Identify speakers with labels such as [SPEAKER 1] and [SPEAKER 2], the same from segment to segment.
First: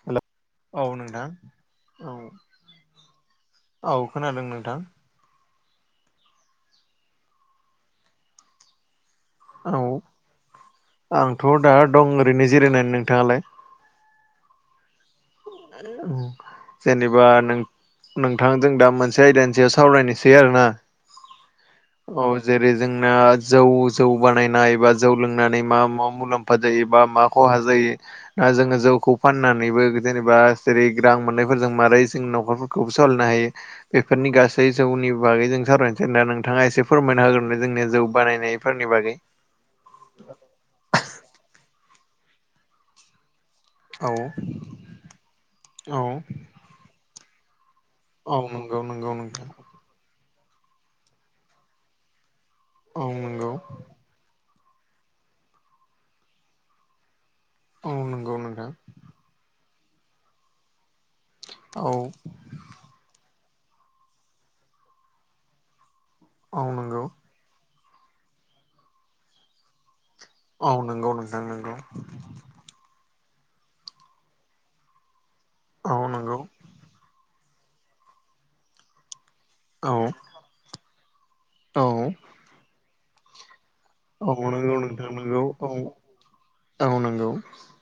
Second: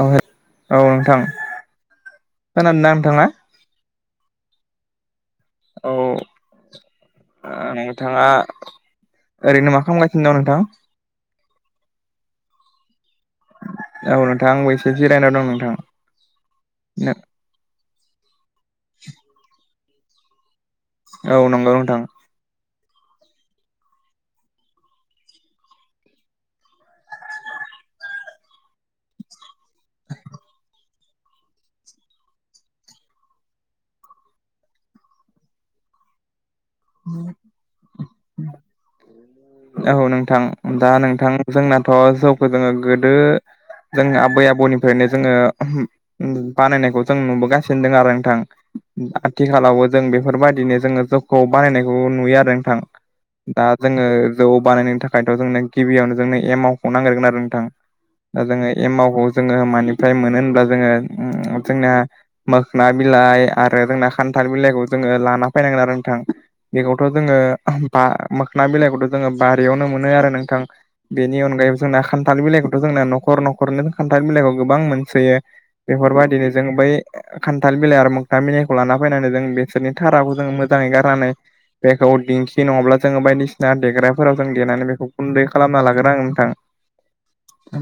[SPEAKER 1] औ
[SPEAKER 2] हेल'
[SPEAKER 1] औ नोंथां
[SPEAKER 2] औ
[SPEAKER 1] खोनादोंना नोंथाङा?
[SPEAKER 2] औ खोनादों नोंथां।
[SPEAKER 1] औ दा नोंथाङा ओरैनो मा
[SPEAKER 2] औ
[SPEAKER 1] खालामगासिनो दं नोंथां?
[SPEAKER 2] आंथ' दा दं ओरैनो जिरायनानै। नोंथाङालाय?
[SPEAKER 1] औ नोंथां आंबो एसे जिरायना दं
[SPEAKER 2] जेनेबा नोंथां जों दा मोनसे आयदानि स सावरायनोसै आरोना।
[SPEAKER 1] औ नंगौ नोंथां।
[SPEAKER 2] औ जेरै जोंना जौ जौ बानायनाय एबा जौ लोंनानै मा मा मुलाम फा जायो बा मा ख'हा जायो ना जोङो जौखौ फाननानैबो जेनेबा जेरै रां मोननायफोरजों मारै जों न'खरफोरखौबो सालायनो हायो। बेफोरनि गासै जौनि बागै जों सावरायनोसै दा नोंथाङा एसे फोरमायना होगोरदो जोंनिया जौ बानायनायफोरनि बागै।
[SPEAKER 1] औ नोंथां दा नोंथां जोंनाथ' जौखौ जोङो गोदो जों
[SPEAKER 2] औ
[SPEAKER 1] आबै आबौनिफ्रायनो जोङो ओहम
[SPEAKER 2] औ
[SPEAKER 1] ओम बानायनायखौ जों नुबोगासिनो दों आरो।
[SPEAKER 2] औ
[SPEAKER 1] नोंथां
[SPEAKER 2] नंगौ नंगौ नोंथां
[SPEAKER 1] आथिखालावबो जों बेफोरबायदिनो जोङो जौखौ बानायनायखौ नुयो आरो नोंथां
[SPEAKER 2] औ नंगौ
[SPEAKER 1] दा जोङो जौ बानायनो थाखायथ' जोंनो गिबियावनो जोंनो एमावखौ नांगोरगोन आरो नोंथां।
[SPEAKER 2] औ नंगौ
[SPEAKER 1] दा जोङो
[SPEAKER 2] नोंथां
[SPEAKER 1] एमावखौ जोङो मानिफ्राय मोनो होनब्ला जोङो जोंना
[SPEAKER 2] औ
[SPEAKER 1] मोखोना बिलाइ आरो जोंना खान्थाल बिलाइखौ जोङो लाना फायनांगोन आरो नोंथां
[SPEAKER 2] औ नंगौ
[SPEAKER 1] खौथ' जोङो बा मोखोनना बिलाइखौथ' जोङो बारियावनो मोनो आरो नों थां
[SPEAKER 2] औ नंगौ
[SPEAKER 1] बेनि
[SPEAKER 2] नोंथां
[SPEAKER 1] अनगायै
[SPEAKER 2] नंगौ
[SPEAKER 1] जोंना खान्थाल बिलाइखौथ' जोंना न'खर न' नखरनो खान्थाल बिलाइखौ गोबां मोनसोयो
[SPEAKER 2] औ नंगौ
[SPEAKER 1] बेफोरबायदिनो जों बै खान्थाल बिलाइ आरो मोखना बिलाइखौ लाना फायनानै जों बिसोरनि
[SPEAKER 2] औ
[SPEAKER 1] थाराखौ जों मोजाङै गारनानै
[SPEAKER 2] औ
[SPEAKER 1] बेखौ दिंखि नङाब्ला जोङो बायदि ना
[SPEAKER 2] औ
[SPEAKER 1] देग्राफोराव जों
[SPEAKER 2] नंगौ
[SPEAKER 1] देनानै बेखौ
[SPEAKER 2] नोंथां नंगौ
[SPEAKER 1] गुन्दै
[SPEAKER 2] औ
[SPEAKER 1] खालामना लागोरनाङो नोंथां।
[SPEAKER 2] औ नंगौ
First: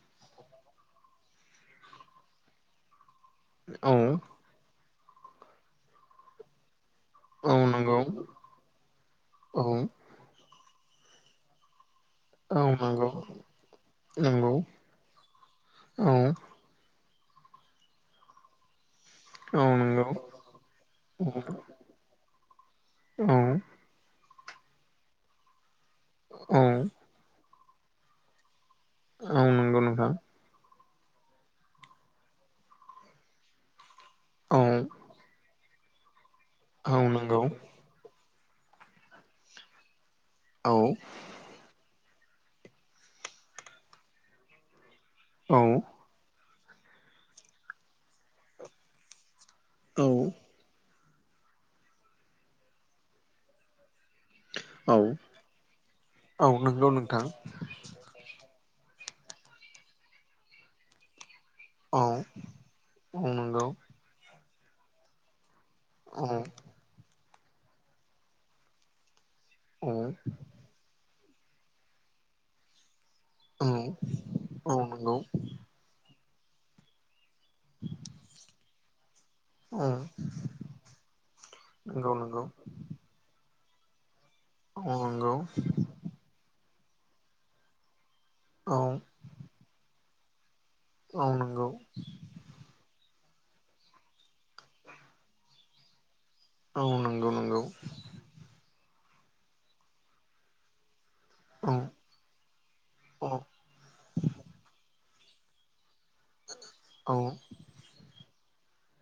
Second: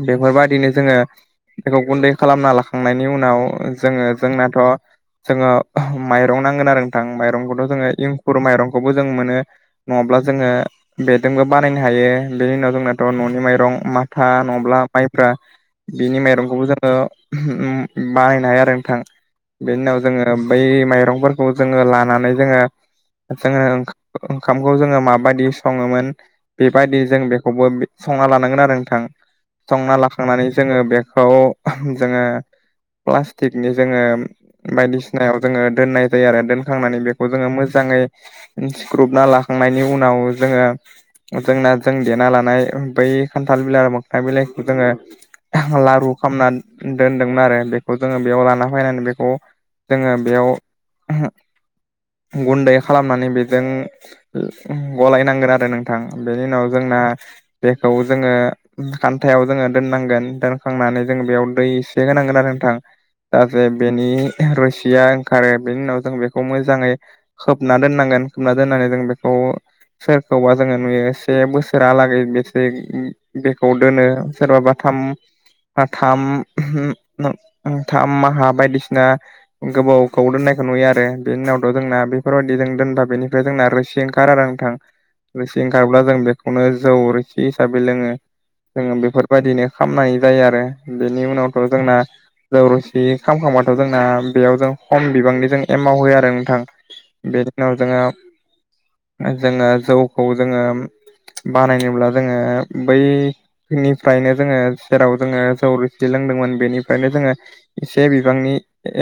[SPEAKER 1] बेफोरबायदिनो जोङो बेखौ गुन्दै खालामना लाखांनायनि उनाव
[SPEAKER 2] औ
[SPEAKER 1] जोङो जोंनाथ' जोङो माइरं नांगोन आरो नोंथां
[SPEAKER 2] औ
[SPEAKER 1] माइरंखौथ' जोङो
[SPEAKER 2] नंगौ
[SPEAKER 1] हुरु माइरंखौबो जों मोनो
[SPEAKER 2] औ
[SPEAKER 1] नङाब्ला जोङो बेदोंबो बानायनो हायो। बेनि
[SPEAKER 2] औ
[SPEAKER 1] उनाव जोंनाथ'
[SPEAKER 2] नंगौ
[SPEAKER 1] न'नि माइरं माथा
[SPEAKER 2] नंगौ
[SPEAKER 1] नङाब्ला माइब्रा
[SPEAKER 2] औ
[SPEAKER 1] बिनि माइरंखौबो जोङो बानायनो हायो आरो नोंथां।
[SPEAKER 2] औ
[SPEAKER 1] बेनि उनाव
[SPEAKER 2] नंगौ औ
[SPEAKER 1] जोङो बै माइरंफोरखौ जोङो लानानै जोङो।
[SPEAKER 2] औ
[SPEAKER 1] जोङो ओंखामखौ जोङो माबायदि सङोमोन बेबायदि जों बे खौबो संना लानांगोन आरो नोंथां।
[SPEAKER 2] औ नंगौ
[SPEAKER 1] संना
[SPEAKER 2] नोंथां
[SPEAKER 1] लाखांनानै जोङो बेखौ जोङो प्लास्टिकनि जोङो
[SPEAKER 2] औ
[SPEAKER 1] बायदिसिनायाव जोङो दोननाय जायो आरो दोन
[SPEAKER 2] औ
[SPEAKER 1] खांनानै बेखौ
[SPEAKER 2] नंगौ
[SPEAKER 1] जोङो मोजाङै सिख्रबना लाखांनायनि उनाव जोङो
[SPEAKER 2] औ
[SPEAKER 1] जोंना जों देना लानाय बै खान्थाल बिलाइ आरो मोखना बिलाइखौ जोङो
[SPEAKER 2] औ
[SPEAKER 1] लारु खामना दोनदोंमोन आरो बेखौ जोङो बेयाव लाना फायनानै बेखौ
[SPEAKER 2] औ
[SPEAKER 1] जोङो बेयाव गुन्दै खालामनानै बेजों
[SPEAKER 2] औ
[SPEAKER 1] गलायनांगोन आरो नोंथां बेनि
[SPEAKER 2] औ
[SPEAKER 1] उनाव
[SPEAKER 2] नंगौ
[SPEAKER 1] जोंना
[SPEAKER 2] नोंथां
[SPEAKER 1] बेखौ जोङो खान्थायाव जोङो दोननांगोन दोनखांनानै जोङो बेयाव बै
[SPEAKER 2] औ
[SPEAKER 1] से होनांगोन आरो नोंथां
[SPEAKER 2] औ
[SPEAKER 1] जाथे
[SPEAKER 2] नंगौ
[SPEAKER 1] बेनि रोसिया ओंखारो बेनि उनाव जों
[SPEAKER 2] औ
[SPEAKER 1] बेखौ मोजाङै खोबना दोननांगोन खोबना दोननानै जों बेखौ
[SPEAKER 2] औ
[SPEAKER 1] सोरखौबा जोङो नुयो से बोसोरालागै बेसे बेखौ दोनो
[SPEAKER 2] औ
[SPEAKER 1] सोरबाबा
[SPEAKER 2] औ
[SPEAKER 1] थाम
[SPEAKER 2] नंगौ
[SPEAKER 1] बा थाम थाम माहा बायदिसिना
[SPEAKER 2] ओं
[SPEAKER 1] गोबावखौ दोननायखौ नुयो आरो बेनि उनावथ' जोंना
[SPEAKER 2] नंगौ
[SPEAKER 1] बि
[SPEAKER 2] नंगौ
[SPEAKER 1] जों दोनबा बेनिफ्राय जोंना रोसि ओंखारो आरो नोंथां
[SPEAKER 2] औ नंगौ
[SPEAKER 1] रोसि ओंखारब्ला जों बे खौनो जौ रोसि हिसाबै लोङो
[SPEAKER 2] औ
[SPEAKER 1] जोङो बेफोरबायदिनो खामनाय जायो आरो बेनि
[SPEAKER 2] औ नंगौ
[SPEAKER 1] उनावथ' जोंना जौ रोसि खामखांबाथ' जोंना बेयाव जों खम बिबांनि जों एमाव होयो आरो नोंथां
[SPEAKER 2] औ नों
[SPEAKER 1] बेनि उनाव जोङो जोङो जौखौ जोङो
[SPEAKER 2] औ
[SPEAKER 1] बानायनोब्ला जोङो
[SPEAKER 2] औ
[SPEAKER 1] बैनिफ्रायनो जोङो जेराव जोङो जौ लोंदोंमोन बेनिफ्रायनो
[SPEAKER 2] औ
[SPEAKER 1] जोङो एसे बिबांनि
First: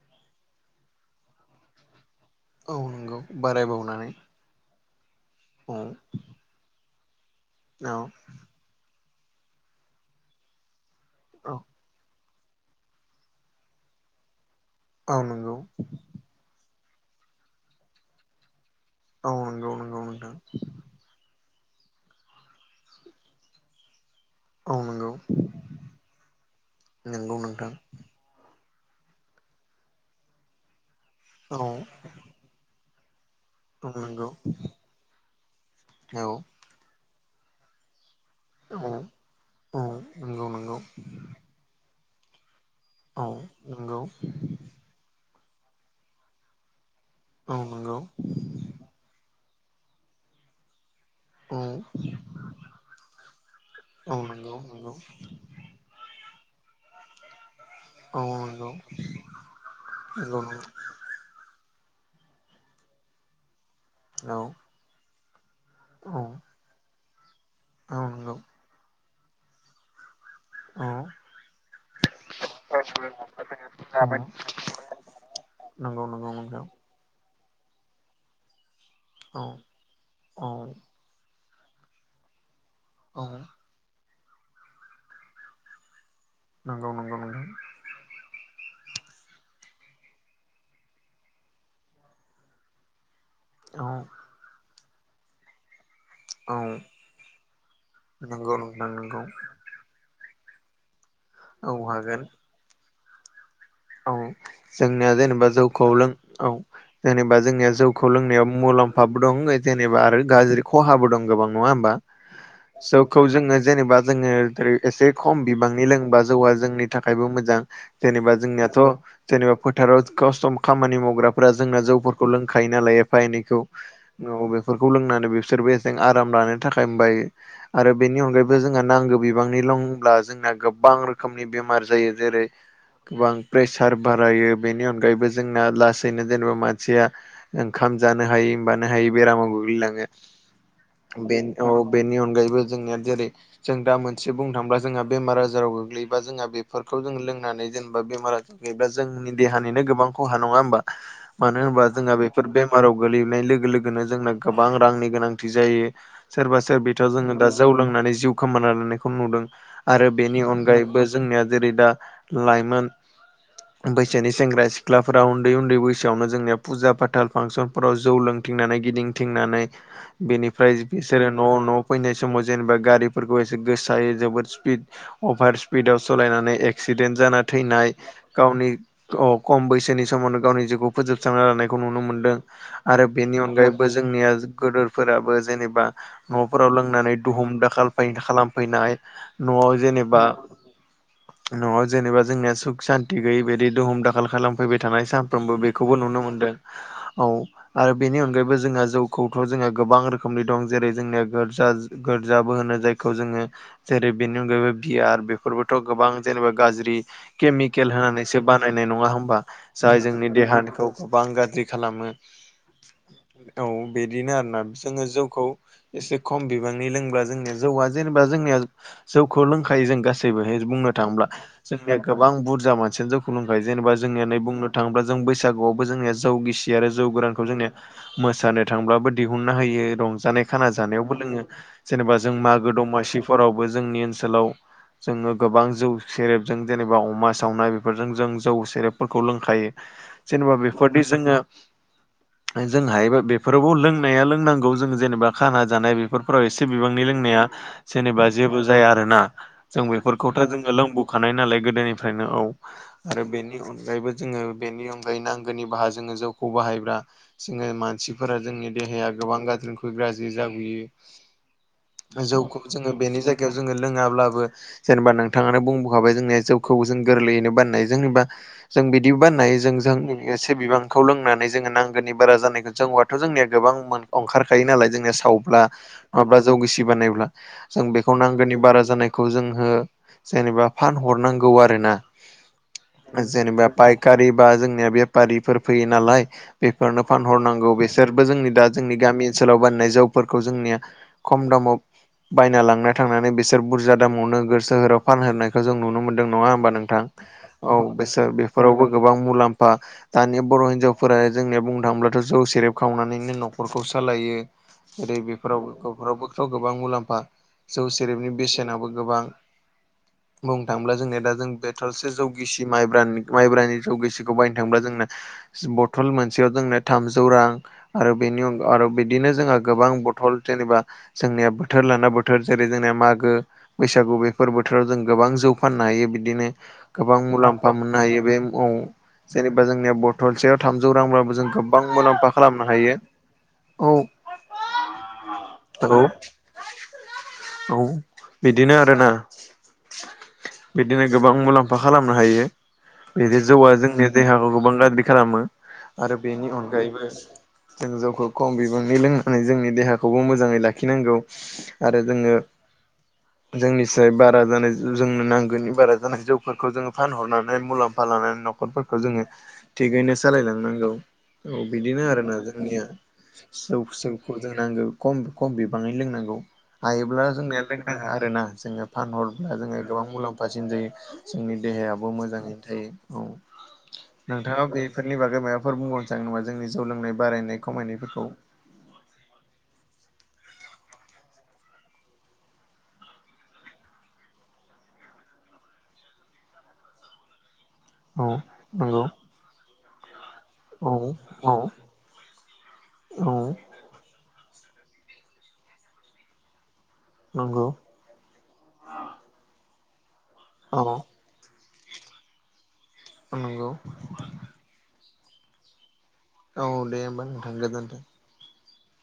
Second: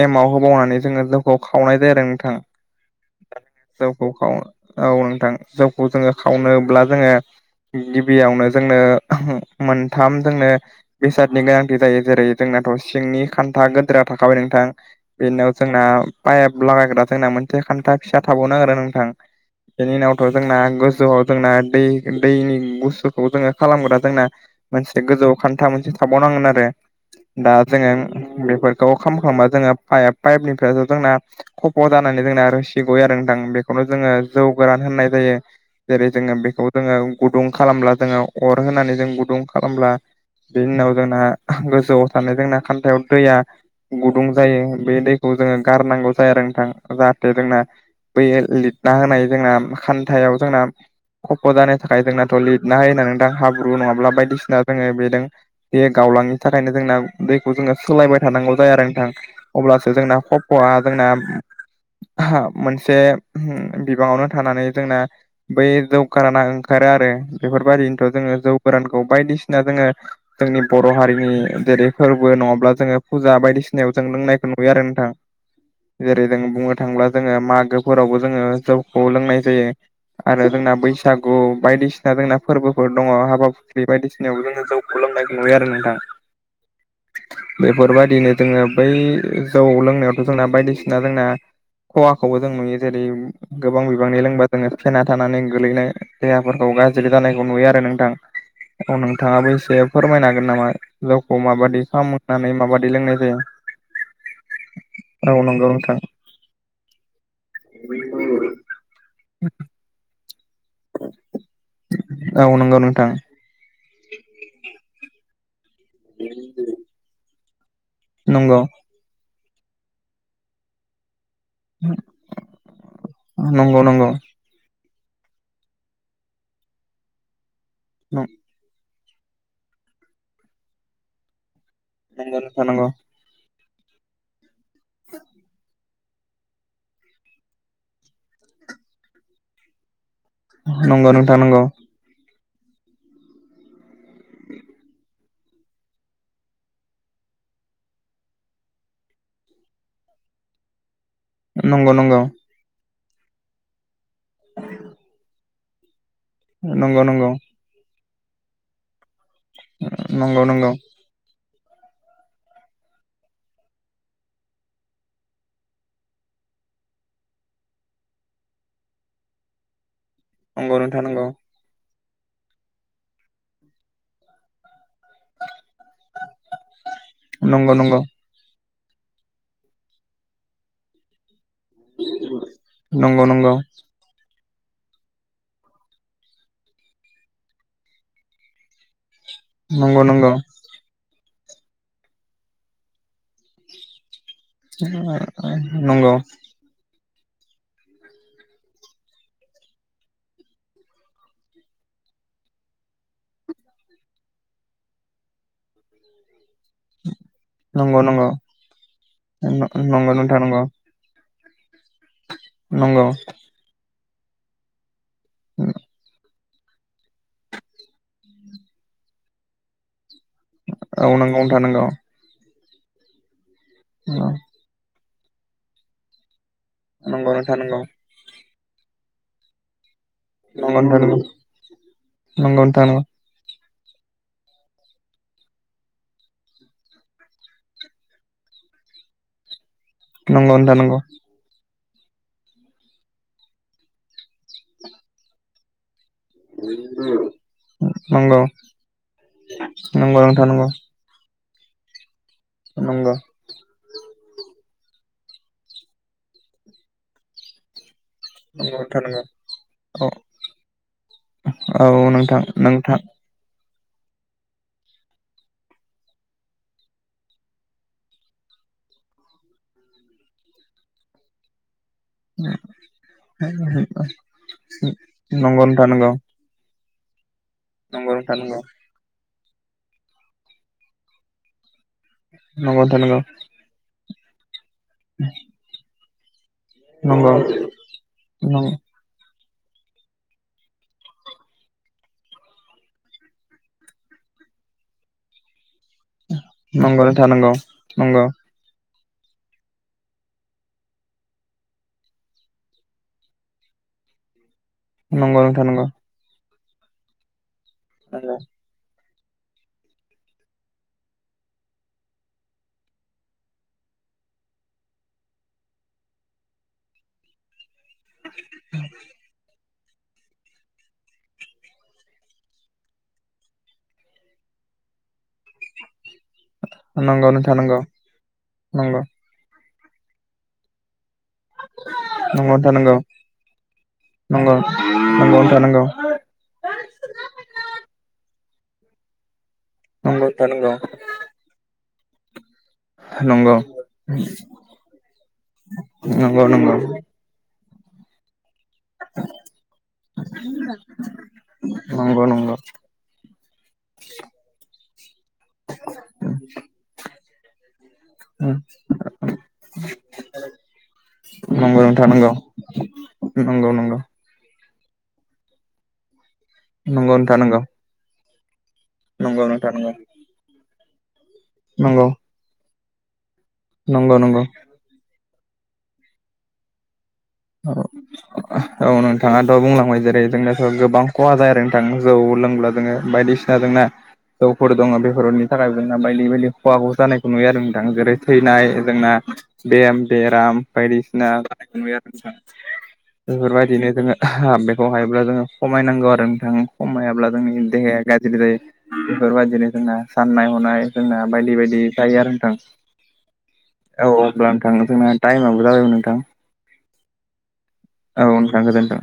[SPEAKER 1] एमाव होबावनानै जोङो जौखौ खावनाय जायो आरो नोंथां।
[SPEAKER 2] औ नोंगौ
[SPEAKER 1] जौखौ खावो औ नोंथां
[SPEAKER 2] औ
[SPEAKER 1] जौखौ जोङो खावनोब्ला जोङो
[SPEAKER 2] औ
[SPEAKER 1] गिबियावनो जोंनो मोनथाम जोंनो बेसादनि
[SPEAKER 2] औ
[SPEAKER 1] गोनांथि जायो जेरै जोंनाथ सिंनि खान्था गोदोरा थाखाबाय नोंथां
[SPEAKER 2] औ
[SPEAKER 1] बेनिनाव
[SPEAKER 2] नंगौ
[SPEAKER 1] जोंना पाइब लागायग्रा जोंना मोनथे खान्था फिसा थाबावनो नागिरो नोंथां।
[SPEAKER 2] औ नंगौ
[SPEAKER 1] बेनि
[SPEAKER 2] नंगौ
[SPEAKER 1] उनावथ
[SPEAKER 2] नोंथां
[SPEAKER 1] जोंना गोजौयाव जोंना दै दैनि गुसुखौ जोङो खालामग्रा जोंना
[SPEAKER 2] औ
[SPEAKER 1] मोनसे
[SPEAKER 2] नंगौ
[SPEAKER 1] गोजौ खान्था मोनसे थाबावनांगोन आरो
[SPEAKER 2] नंगौ
[SPEAKER 1] दा
[SPEAKER 2] नोंथां
[SPEAKER 1] जोङो बेफोर खौ खालामखांबा जोङो पाइप पाइपनिफ्रायथ जोंना
[SPEAKER 2] औ
[SPEAKER 1] खफ' दानानै दोंना रोसि गयो आरो नोंथां बे खौनो
[SPEAKER 2] औ
[SPEAKER 1] जोङो
[SPEAKER 2] नंगौ
[SPEAKER 1] जौ गोरान होननाय जायो जेरै
[SPEAKER 2] औ
[SPEAKER 1] जोङो बेखौ दोङो गुदुं खालामब्ला जोङो अर होनानै जों गुदुं
[SPEAKER 2] औ
[SPEAKER 1] खालामब्ला
[SPEAKER 2] नंगौ
[SPEAKER 1] बेनि
[SPEAKER 2] नंगौ
[SPEAKER 1] उनाव जोंना गोजौआव थानाय जोंना खान्थायाव
[SPEAKER 2] औ
[SPEAKER 1] दैया
[SPEAKER 2] नंगौ
[SPEAKER 1] गुदुं जायो बे दैखौ जोङो गारनांगौ जाया आरो नोंथां जाहाथे
[SPEAKER 2] औ
[SPEAKER 1] जोंना
[SPEAKER 2] नंगौ
[SPEAKER 1] बैयो लिदना होनाय जोंना खान्थायाव जोंना खफ'
[SPEAKER 2] औ
[SPEAKER 1] जानो थाखाय जोंनाथ' लिदना होयो ना नोंथां हाब्रु नङाब्ला
[SPEAKER 2] औ नंगौ
[SPEAKER 1] बायदिसिना जोङो
[SPEAKER 2] नंगौ
[SPEAKER 1] बेदों बे गावलांनि थाखायनो जोंना दैखौ जोङो सोलायबाय
[SPEAKER 2] औ
[SPEAKER 1] थानांगौ
[SPEAKER 2] नंगौ
[SPEAKER 1] जायो आरो नोंथां अब्लासो जोंना
[SPEAKER 2] नंगौ
[SPEAKER 1] खफ आ
[SPEAKER 2] नंगौ
[SPEAKER 1] जोंना मोनसे बिबाङावनो
[SPEAKER 2] औ
[SPEAKER 1] थानानै जोंना बे जौ
[SPEAKER 2] औ
[SPEAKER 1] खाराना ओंखारो आरो बेफोरबायदिनोथ
[SPEAKER 2] नंगौ
[SPEAKER 1] जोङो जौ गोरानखौ बायदिसिना जोङो जोंनि बर
[SPEAKER 2] औ
[SPEAKER 1] हारिनि जेरै फोरबो नङाब्ला जोङो फुजा बायदिसिनायाव जों
[SPEAKER 2] औ
[SPEAKER 1] लोंनायखौ नुयो आरो नोंथां।
[SPEAKER 2] नंगौ नंगौ नोंथां
[SPEAKER 1] थांब्ला जोङो मागोफोरावबो जोङो जौखौ लोंनाय जायो। आरो
[SPEAKER 2] औ
[SPEAKER 1] जोंना बैसागु बायदिसिना जोंना फोरबोफोर दङ
[SPEAKER 2] औ
[SPEAKER 1] हाबा बे बायदिसिनायावबो जोङो जौखौ लोंनायखौ नुयो आरो नोंथां।
[SPEAKER 2] नंगौ नंगौ नोंथां
[SPEAKER 1] बेफोरबायदिनो जोङो बै जौ लोंनायावथ' जोंना बायदिसिना जोंना खहाखौबो जों नुयो जेरै गोबां
[SPEAKER 2] औ
[SPEAKER 1] बिबांनि लोंबा जोङो फेना थानानै गोलैनाय
[SPEAKER 2] औ
[SPEAKER 1] देहाफोरखौ गाज्रि जानायखौ नुयो आरो नोंथां
[SPEAKER 2] नंगौ नोंथां
[SPEAKER 1] औ
[SPEAKER 2] नंगौ
[SPEAKER 1] नोंथाङाबो एसे फोरमायनो हागोन नामा? जौखौ
[SPEAKER 2] औ
[SPEAKER 1] माबादि
[SPEAKER 2] हागोन
[SPEAKER 1] सामखांनानै माबादि लोंनाय जायो?
[SPEAKER 2] औ जोंनिया
[SPEAKER 1] औ
[SPEAKER 2] जेनेबा
[SPEAKER 1] नंगौ
[SPEAKER 2] जौखौ
[SPEAKER 1] नोंथां
[SPEAKER 2] लों औ जेनेबा जोंनिया जौखौ लोंनायाव मुलाम्फाबो दं जेनेबा आरो गाज्रि खहाबो दं गोबां नङा होमबा
[SPEAKER 1] औ नंगौ नोंथां
[SPEAKER 2] जौखौ जोङो जेनेबा जोङो ओरै एसे खम बिबां नि लोंबा जौवा जोंनि थाखायबो मोजां जेनेबा
[SPEAKER 1] नंगौ
[SPEAKER 2] जोंनिया त' जेनेबा फोथाराव खसथ' खामानि मावग्रा फोरा जोंना जौफोरखौ लोंखायो नालाय एफा एनैखौ
[SPEAKER 1] नंगौ नंगौ
[SPEAKER 2] औ बेफोरखौ लोंनानै बिसोरबो एसें आराम लानो थाखायबायो आरो बेनि अनगायै बो जोंहा नांगौ बिबांनिल लोंब्ला जोंना गोबां रोखोमनि बेमार जायो
[SPEAKER 1] नंगौ
[SPEAKER 2] जेरै
[SPEAKER 1] नोंथां नंगौ
[SPEAKER 2] गोबां प्रेसार बारायो बेनि अनगायैबो जोंना लास नै जेनेबा मानसिया ओंखाम जानो हायै बाननो हायै बेरामाव गोग्लैलाङो।
[SPEAKER 1] नंगौ नोंथां
[SPEAKER 2] बेनथ'
[SPEAKER 1] नंगौ
[SPEAKER 2] औ बेनि अनगायैबो जोंनिया जेरै जों दा मोनसे बुंनो थांब्ला जोंहा बेमार आजाराव गोग्लैयोबा जोंहा बेफोरखौ जों लोंनानै जेनेबा बेमार आजा एबा जोंनि देहानिनो गोबां खहा नङा ओमबा मानो होनबा
[SPEAKER 1] नंगौ
[SPEAKER 2] जोंहा
[SPEAKER 1] नंगौ
[SPEAKER 2] बेफोर बे बेमाराव गोलैनाय लोगो लोगोनो जोंना गोबां रांनि गोनांथि जायो सोरबा
[SPEAKER 1] नंगौ
[SPEAKER 2] सोरबिथ'
[SPEAKER 1] नंगौ
[SPEAKER 2] जोङो दा जौ लोंनानै जिउ खोमा लानायखौ नुदों आरो
[SPEAKER 1] नंगौ
[SPEAKER 2] बेनि
[SPEAKER 1] नंगौ
[SPEAKER 2] अनगायैबो जोंनिया जेरै दा लाइमोन बैसोनि सेंग्रा सिख्लाफोरा उन्दै उन्दै बैसोआवनो जोंनिया फुजा फाथाल फांसन फोराव जौ लोंथिंनानै गिदिंथिंनानै बेनिफ्राय
[SPEAKER 1] नंगौ नोंथां नंगौ
[SPEAKER 2] बिसोरो न' न' फैनाय समाव जेनबा गारिफोरखौ एसे गोसायै जोबोद स्पिड अभार स्पिडाव सलायनानै एक्सिडेन्ट जाना
[SPEAKER 1] नंगौ
[SPEAKER 2] थैनाय गावनि अ खम बैसोनि समावनो गावनि जिउखौ फोजोबस्रांना लानायखौ नुनो मोनदों आरो
[SPEAKER 1] नंगौ
[SPEAKER 2] बेनि
[SPEAKER 1] नंगौ
[SPEAKER 2] अनगायैबो जोंनिया गोदोरफोराबो जेनेबा न'फोराव लोंनानै दुम दाखाल खालामफैनाय न'वाव
[SPEAKER 1] नंगौ
[SPEAKER 2] जेनेबा
[SPEAKER 1] नंगौ
[SPEAKER 2] न'वाव जेनेबा जोंनिया सुख सान्ति गैयि बिदि दुम दाखाल खालामफैबाय थानाय सानफ्रोमबो बेखौबो
[SPEAKER 1] नंगौ
[SPEAKER 2] नुनो मोनदों औ आरो बेनि अनगायैबो जोंहा जौखौथ' जोंहा गोबां रोखोमनि दं जेरै जोंनिया गोरजा गोरजाबो होनो जाय खौ जोङो जेरै बेनि अनगायैबो बियार बेफोरबोथ' गोबां जेनेबा गाज्रि केमि केल
[SPEAKER 1] नंगौ नंगौ
[SPEAKER 2] होनानैसो बानायनाय नङा ओमबा जाय
[SPEAKER 1] नंगौ
[SPEAKER 2] जोंनि
[SPEAKER 1] नोंथां नंगौ
[SPEAKER 2] देहाखौ गोबां गाज्रि खालामो
[SPEAKER 1] नंगौ
[SPEAKER 2] औ बिदिनो आरोना जोङो जौखौ एसे खम बिबांनि लोंब्ला जोंनि जौवा जेनेबा जोंनिया जौखौ लोंखायो जों गासैबोहाय बुंनो
[SPEAKER 1] औ
[SPEAKER 2] थाङोब्ला
[SPEAKER 1] नंगौ नोंथां नंगौ
[SPEAKER 2] जोंनिया गोबां बुरजा मानसियानो जौखौ लोंबाय जेनेबा जोंनिया नै बुंनो थाङोब्ला जों बैसागुआवबो जोंनिया जौ गिसि आरो जौ गोरानखौ
[SPEAKER 1] नंगौ नोंथां
[SPEAKER 2] जोंनिया
[SPEAKER 1] नंगौ
[SPEAKER 2] मोसानो थांब्लाबो दिहुननो होयो रं जानाय खाना जानायावबो लोङो जेनेबा जों
[SPEAKER 1] नंगौ
[SPEAKER 2] मागो
[SPEAKER 1] नोंथां
[SPEAKER 2] दमासि फोरावबो जोंनि ओनसोलाव जोङो गोबां जौ सेरेब ज' जेनेबा अमा सावनाय बेफोरजों जों जौ सेरेबफोरखौ लोंखायो
[SPEAKER 1] नंगौ नोंथां नंगौ
[SPEAKER 2] जेनेबा
[SPEAKER 1] नोंथां नंगौ
[SPEAKER 2] बेफोरदि जोङो जों हायोबा बेफोरावबो लोंनाया लोंनांगौ जों जेनेबा खाना जानाय बेफोर फोराव एसे बिबांनि लोंनाया
[SPEAKER 1] नंगौ नंगौ
[SPEAKER 2] जेनेबा
[SPEAKER 1] नोंथां
[SPEAKER 2] जेबो जाया आरोना
[SPEAKER 1] नंगौ
[SPEAKER 2] जों बेफोरखौथ' जोङो लोंबो खानाय नालाय गोदोनिफ्रायनो औ आरो बेनि अनगायैबो जोङो बेनि अनगायै नांगौनि बाहा जोङो जौखौ बाहायब्ला जोङो मानसि फोरा जोंनि
[SPEAKER 1] नोंथां
[SPEAKER 2] देहाया
[SPEAKER 1] नंगौ
[SPEAKER 2] गोबां गाज्रिनिखुय
[SPEAKER 1] औ
[SPEAKER 2] गाज्रि जाबोयो
[SPEAKER 1] औ नोंथां
[SPEAKER 2] जौखौ जोङो
[SPEAKER 1] नोंथां
[SPEAKER 2] बेनि जोङो लोङाब्लाबो जेनेबा नोंथाङानो बुंबोखाबाय जोंनिया जौ खौ जों गोरलैयैनो बानायनाय जेनेबा जों बिदिबो बानायनो हायो जों जों एसे बिबांखौ लोंनानै जोङो नांगौ नि बारा जानायखौ जौयाथ' जोंनिया गोबां ओंखारखायो नालाय जोंनिया सावब्ला
[SPEAKER 1] नंगौ नोंथां नंगौ
[SPEAKER 2] नङाब्ला जौ गिसि बानायब्ला जों
[SPEAKER 1] नंगौ
[SPEAKER 2] बेखौ
[SPEAKER 1] नोंथां
[SPEAKER 2] नांगौनि
[SPEAKER 1] नंगौ
[SPEAKER 2] बारा जानायखौ जों जेन'बा फानहरनांगौ गौ आरोना
[SPEAKER 1] नंगौ नोंथां नंगौ
[SPEAKER 2] जेनेबा फायखारि बा जोंनि बेफारि फैयो नालाय बेफोरनो
[SPEAKER 1] नंगौ
[SPEAKER 2] फानहरनांगौ बिसोरबो जोंनि दा जोंनि गामि ओनसोलाव बानायनाय जौफोरखौ जोंनिया खम दामाव बायना लांनाय थांनानै बिसोर बुरजा दामाव नोगोर सोहोराव फानहोनायनायखौ जों नुनो मोन दों नङा होमबा नोंथां
[SPEAKER 1] नंगौ नंगौ
[SPEAKER 2] औ
[SPEAKER 1] नंगौ
[SPEAKER 2] बेसोर बेफोरावबो गोबां मुलाम्फा दानिया बर' हिन्जावफोरा जोंनिया बुंनो थाङोब्लाथ' जौ सेरेब खावनानैनो न'खरखौ सालायो। जेरै
[SPEAKER 1] नंगौ नोंथां
[SPEAKER 2] बेफोरावबो
[SPEAKER 1] नंगौ
[SPEAKER 2] बेफोरावबोथ' गोबां मुलाम्फा जौ सेरेफनि बेसेनाबो गोबां बुंनो थाङोला जों जोंनिया दा जों बथलसे जौ गिसि माइब्रा माइब्रानि जौगिसिखौ बायनो थाङोब्ला जोंना बथल मोनसेयाव जोंनो थामजौ रां आरो बेनि अनगा आरो बिदिनो जोंहा गोबां बथल जेनेबा जोंनिया बोथोर लाना बोथोर जेरै जोंनिया मागो बैसागु बेफोर बोथोराव जों गोबां जौ फाननो हायो बिदिनो गोबां
[SPEAKER 1] नंगौ नोंथां
[SPEAKER 2] मुलाम्फा
[SPEAKER 1] नंगौ
[SPEAKER 2] मोननो हायो बे औ
[SPEAKER 1] नंगौ
[SPEAKER 2] जेनेबा जोंनिया बथलसेयाव थामजौ रांब्लाबो जों गोबां मुलाम्फा
[SPEAKER 1] नंगौ
[SPEAKER 2] खालामनो
[SPEAKER 1] नोंथां
[SPEAKER 2] हायो
[SPEAKER 1] नंगौ
[SPEAKER 2] औ
[SPEAKER 1] नंगौ
[SPEAKER 2] औ औ बिदिनो आरोना बिदिनो
[SPEAKER 1] [unintelligible]
[SPEAKER 2] गोबां मुलाम्फा खालामनो हायो बिदि
[SPEAKER 1] नंगौ
[SPEAKER 2] जौआ जोंनि देहाखौ गोबां गाज्रि खालामो आरो
[SPEAKER 1] नंगौ
[SPEAKER 2] बेनि
[SPEAKER 1] नोंथां नंगौ
[SPEAKER 2] अनगायैबो जों जौखौ खम बिबांनि लोंनानै जोंनि देहाखौबो मोजाङै लाखिनांगौ आरो
[SPEAKER 1] नंगौ
[SPEAKER 2] जोङो
[SPEAKER 1] नंगौ
[SPEAKER 2] जोंनिसाय बारा जानाय जोंनो नांगौनि बारा जानाय जौफोरखौ जोङो फानहरनानै मुलाम्फा फा लानानै न'खरफोरखौ जोङो थिगैनो सालायलांनांगौ।
[SPEAKER 1] नंगौ
[SPEAKER 2] औ
[SPEAKER 1] नंगौ
[SPEAKER 2] बिदिनो
[SPEAKER 1] नोंथां नंगौ
[SPEAKER 2] आरोना जोंनिया
[SPEAKER 1] नंगौ
[SPEAKER 2] जौ
[SPEAKER 1] नंगौ
[SPEAKER 2] खौ जोंना लोंनांगौ खम खम बिबाङैनो लोंनांगौ
[SPEAKER 1] नंगौ
[SPEAKER 2] हायोब्ला
[SPEAKER 1] नोंथां नंगौ
[SPEAKER 2] जोंनिया लोंनाङा आरोना जोङो
[SPEAKER 1] नंगौ
[SPEAKER 2] फानहरब्ला
[SPEAKER 1] नोंथां
[SPEAKER 2] जोङो
[SPEAKER 1] नंगौ
[SPEAKER 2] गोबां मुलाम्फासिन जायो जोंनि
[SPEAKER 1] नंगौ
[SPEAKER 2] देहायाबो मोजाङैनो थायो। औ
[SPEAKER 1] नंगौ नंगौ
[SPEAKER 2] नोंथाङा बेफोरनि बागै माबाफोर बुंबावनो सानो नामा जोंनि जौ लोंनाय बारायनाय खमायनायफोरखौ?
[SPEAKER 1] औ नोंथाङाथ' बुंलांबाय जेरै जोंनाथ' गोबां खहा जाया आरो नोंथां जौ लोंब्ला जोङो बायदिसि दा जोंना जौफोर दङ बेफोरनि थाखायबो जोंना बायदि बायदि खवा ह जानायखौ नुयो आरो जेरै
[SPEAKER 2] औ
[SPEAKER 1] थैनाय
[SPEAKER 2] नंगौ
[SPEAKER 1] जोंना बेम बेराम
[SPEAKER 2] औ
[SPEAKER 1] बायदिसिना
[SPEAKER 2] औ
[SPEAKER 1] जानाय आरो
[SPEAKER 2] औ
[SPEAKER 1] बेफोरबायदिनो जोङो बेखौ हायोब्ला जोङो खमायनांगौ आरो नोंथां। खमायाब्ला
[SPEAKER 2] नंगौ
[SPEAKER 1] जोंनि देहाया गाज्रि जायो बेफोरबायादिनो जोंना साननाय
[SPEAKER 2] औ
[SPEAKER 1] हनाय जोंना बायदि बायदि जायो आरो नोंथां।
[SPEAKER 2] औ नंगौ
[SPEAKER 1] जानो थाङो जोंना टाइम आबो जोंना जाबायमोन नोंथां।
[SPEAKER 2] औ दे होमबा नोंथां गोजोन्थों।
[SPEAKER 1] औ थां गोजोन्थों।